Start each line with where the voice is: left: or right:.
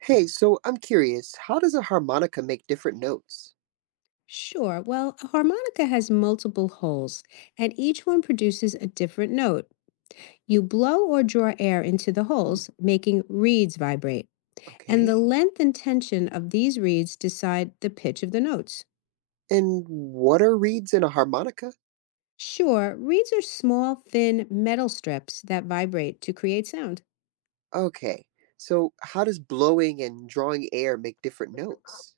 right: Hey, so I'm curious, how does a harmonica make different notes?
left: Sure. Well, a harmonica has multiple holes, and each one produces a different note. You blow or draw air into the
right: Hmm,
left: holes, making reeds vibrate. And
right: okay.
left: the length and tension of these reeds decide the pitch of the notes.
right: And what are reeds in a harmonica?
left: Sure, reeds are small, thin metal strips that vibrate to create sound.
right: Okay. So how does blowing and drawing air make different notes?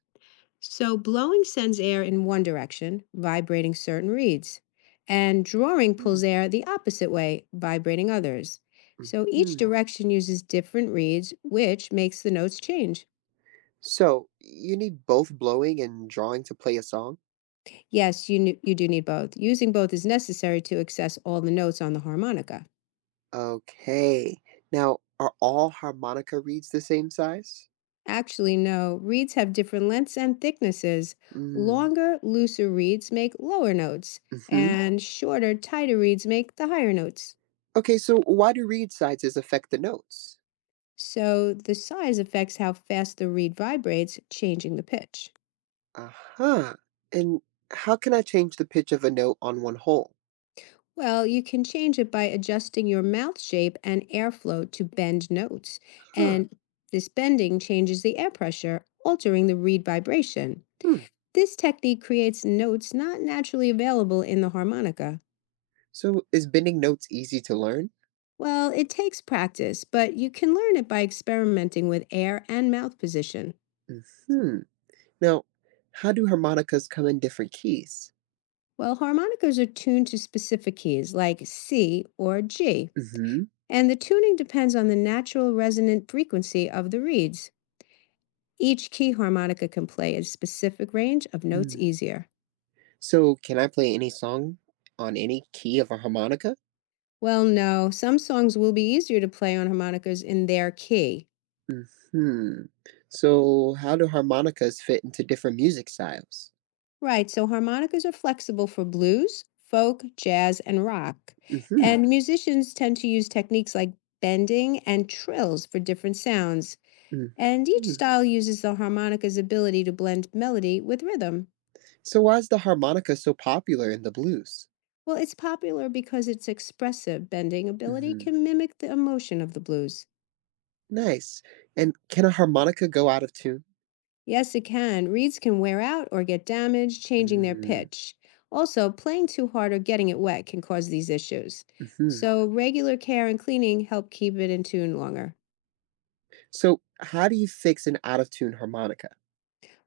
left: So, blowing sends air in one direction, vibrating certain reeds, and drawing pulls
right: Hmm.
left: air the opposite way, vibrating others. So, each
right: hmm
left: direction uses different reeds, which makes the notes change.
right: So you need both blowing and drawing to play a song?
left: Yes, you do need both. Using both is necessary to access all the notes on the harmonica.
right: Okay. Now, are all harmonica reeds the same size?
left: Actually, no, reeds have different lengths and thicknesses.
right: Mm.
left: Longer, looser reeds make lower notes,
right: Hmm.
left: and shorter, tighter reeds make the higher notes.
right: Okay, so why do reed sizes affect the notes?
left: So the size affects how fast the reed vibrates, changing the pitch.
right: Aha. And how can I change the pitch of a note on one hole?
left: Well, you can change it by adjusting your mouth shape and airflow to bend notes.
right: Huh.
left: And this bending changes the air pressure, altering the reed vibration.
right: Hmm.
left: This technique creates notes not naturally available in the harmonica.
right: So is bending notes easy to learn?
left: Well, it takes practice, but you can learn it by experimenting with air and mouth position.
right: Hmm. Now, how do harmonicas come in different keys?
left: Well, harmonicas are tuned to specific keys like C or G,
right: Hmm.
left: and the tuning depends on the natural resonant frequency of the reeds. Each key harmonica can play a specific range of notes
right: Mm.
left: easier.
right: So can I play any song on any key of a harmonica?
left: Well, no, some songs will be easier to play on harmonicas in their key.
right: Hmm. So how do harmonicas fit into different music styles?
left: Right, so harmonicas are flexible for blues, folk, jazz, and rock.
right: Hmm.
left: And musicians tend to use techniques like bending and trills for different sounds.
right: Hmm.
left: And each style uses the harmonica's ability to blend melody with rhythm.
right: So why is the harmonica so popular in the blues?
left: Well, it's popular because its expressive bending ability
right: Hmm.
left: can mimic the emotion of the blues.
right: Nice. And can a harmonica go out of tune?
left: Yes, it can. Reeds can wear out or get damaged, changing their
right: Mm,
left: pitch. Also, playing too hard or getting it wet can cause these issues.
right: mhm.
left: So, regular care and cleaning help keep it in tune longer.
right: So, how do you fix an out of tune harmonica?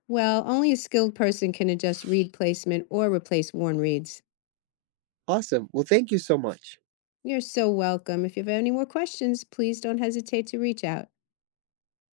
left: Well, only a skilled person can adjust reed placement or replace worn reeds.
right: Awesome. Well, thank you so much.
left: You're so welcome. If you have any more questions, please don't hesitate to reach out.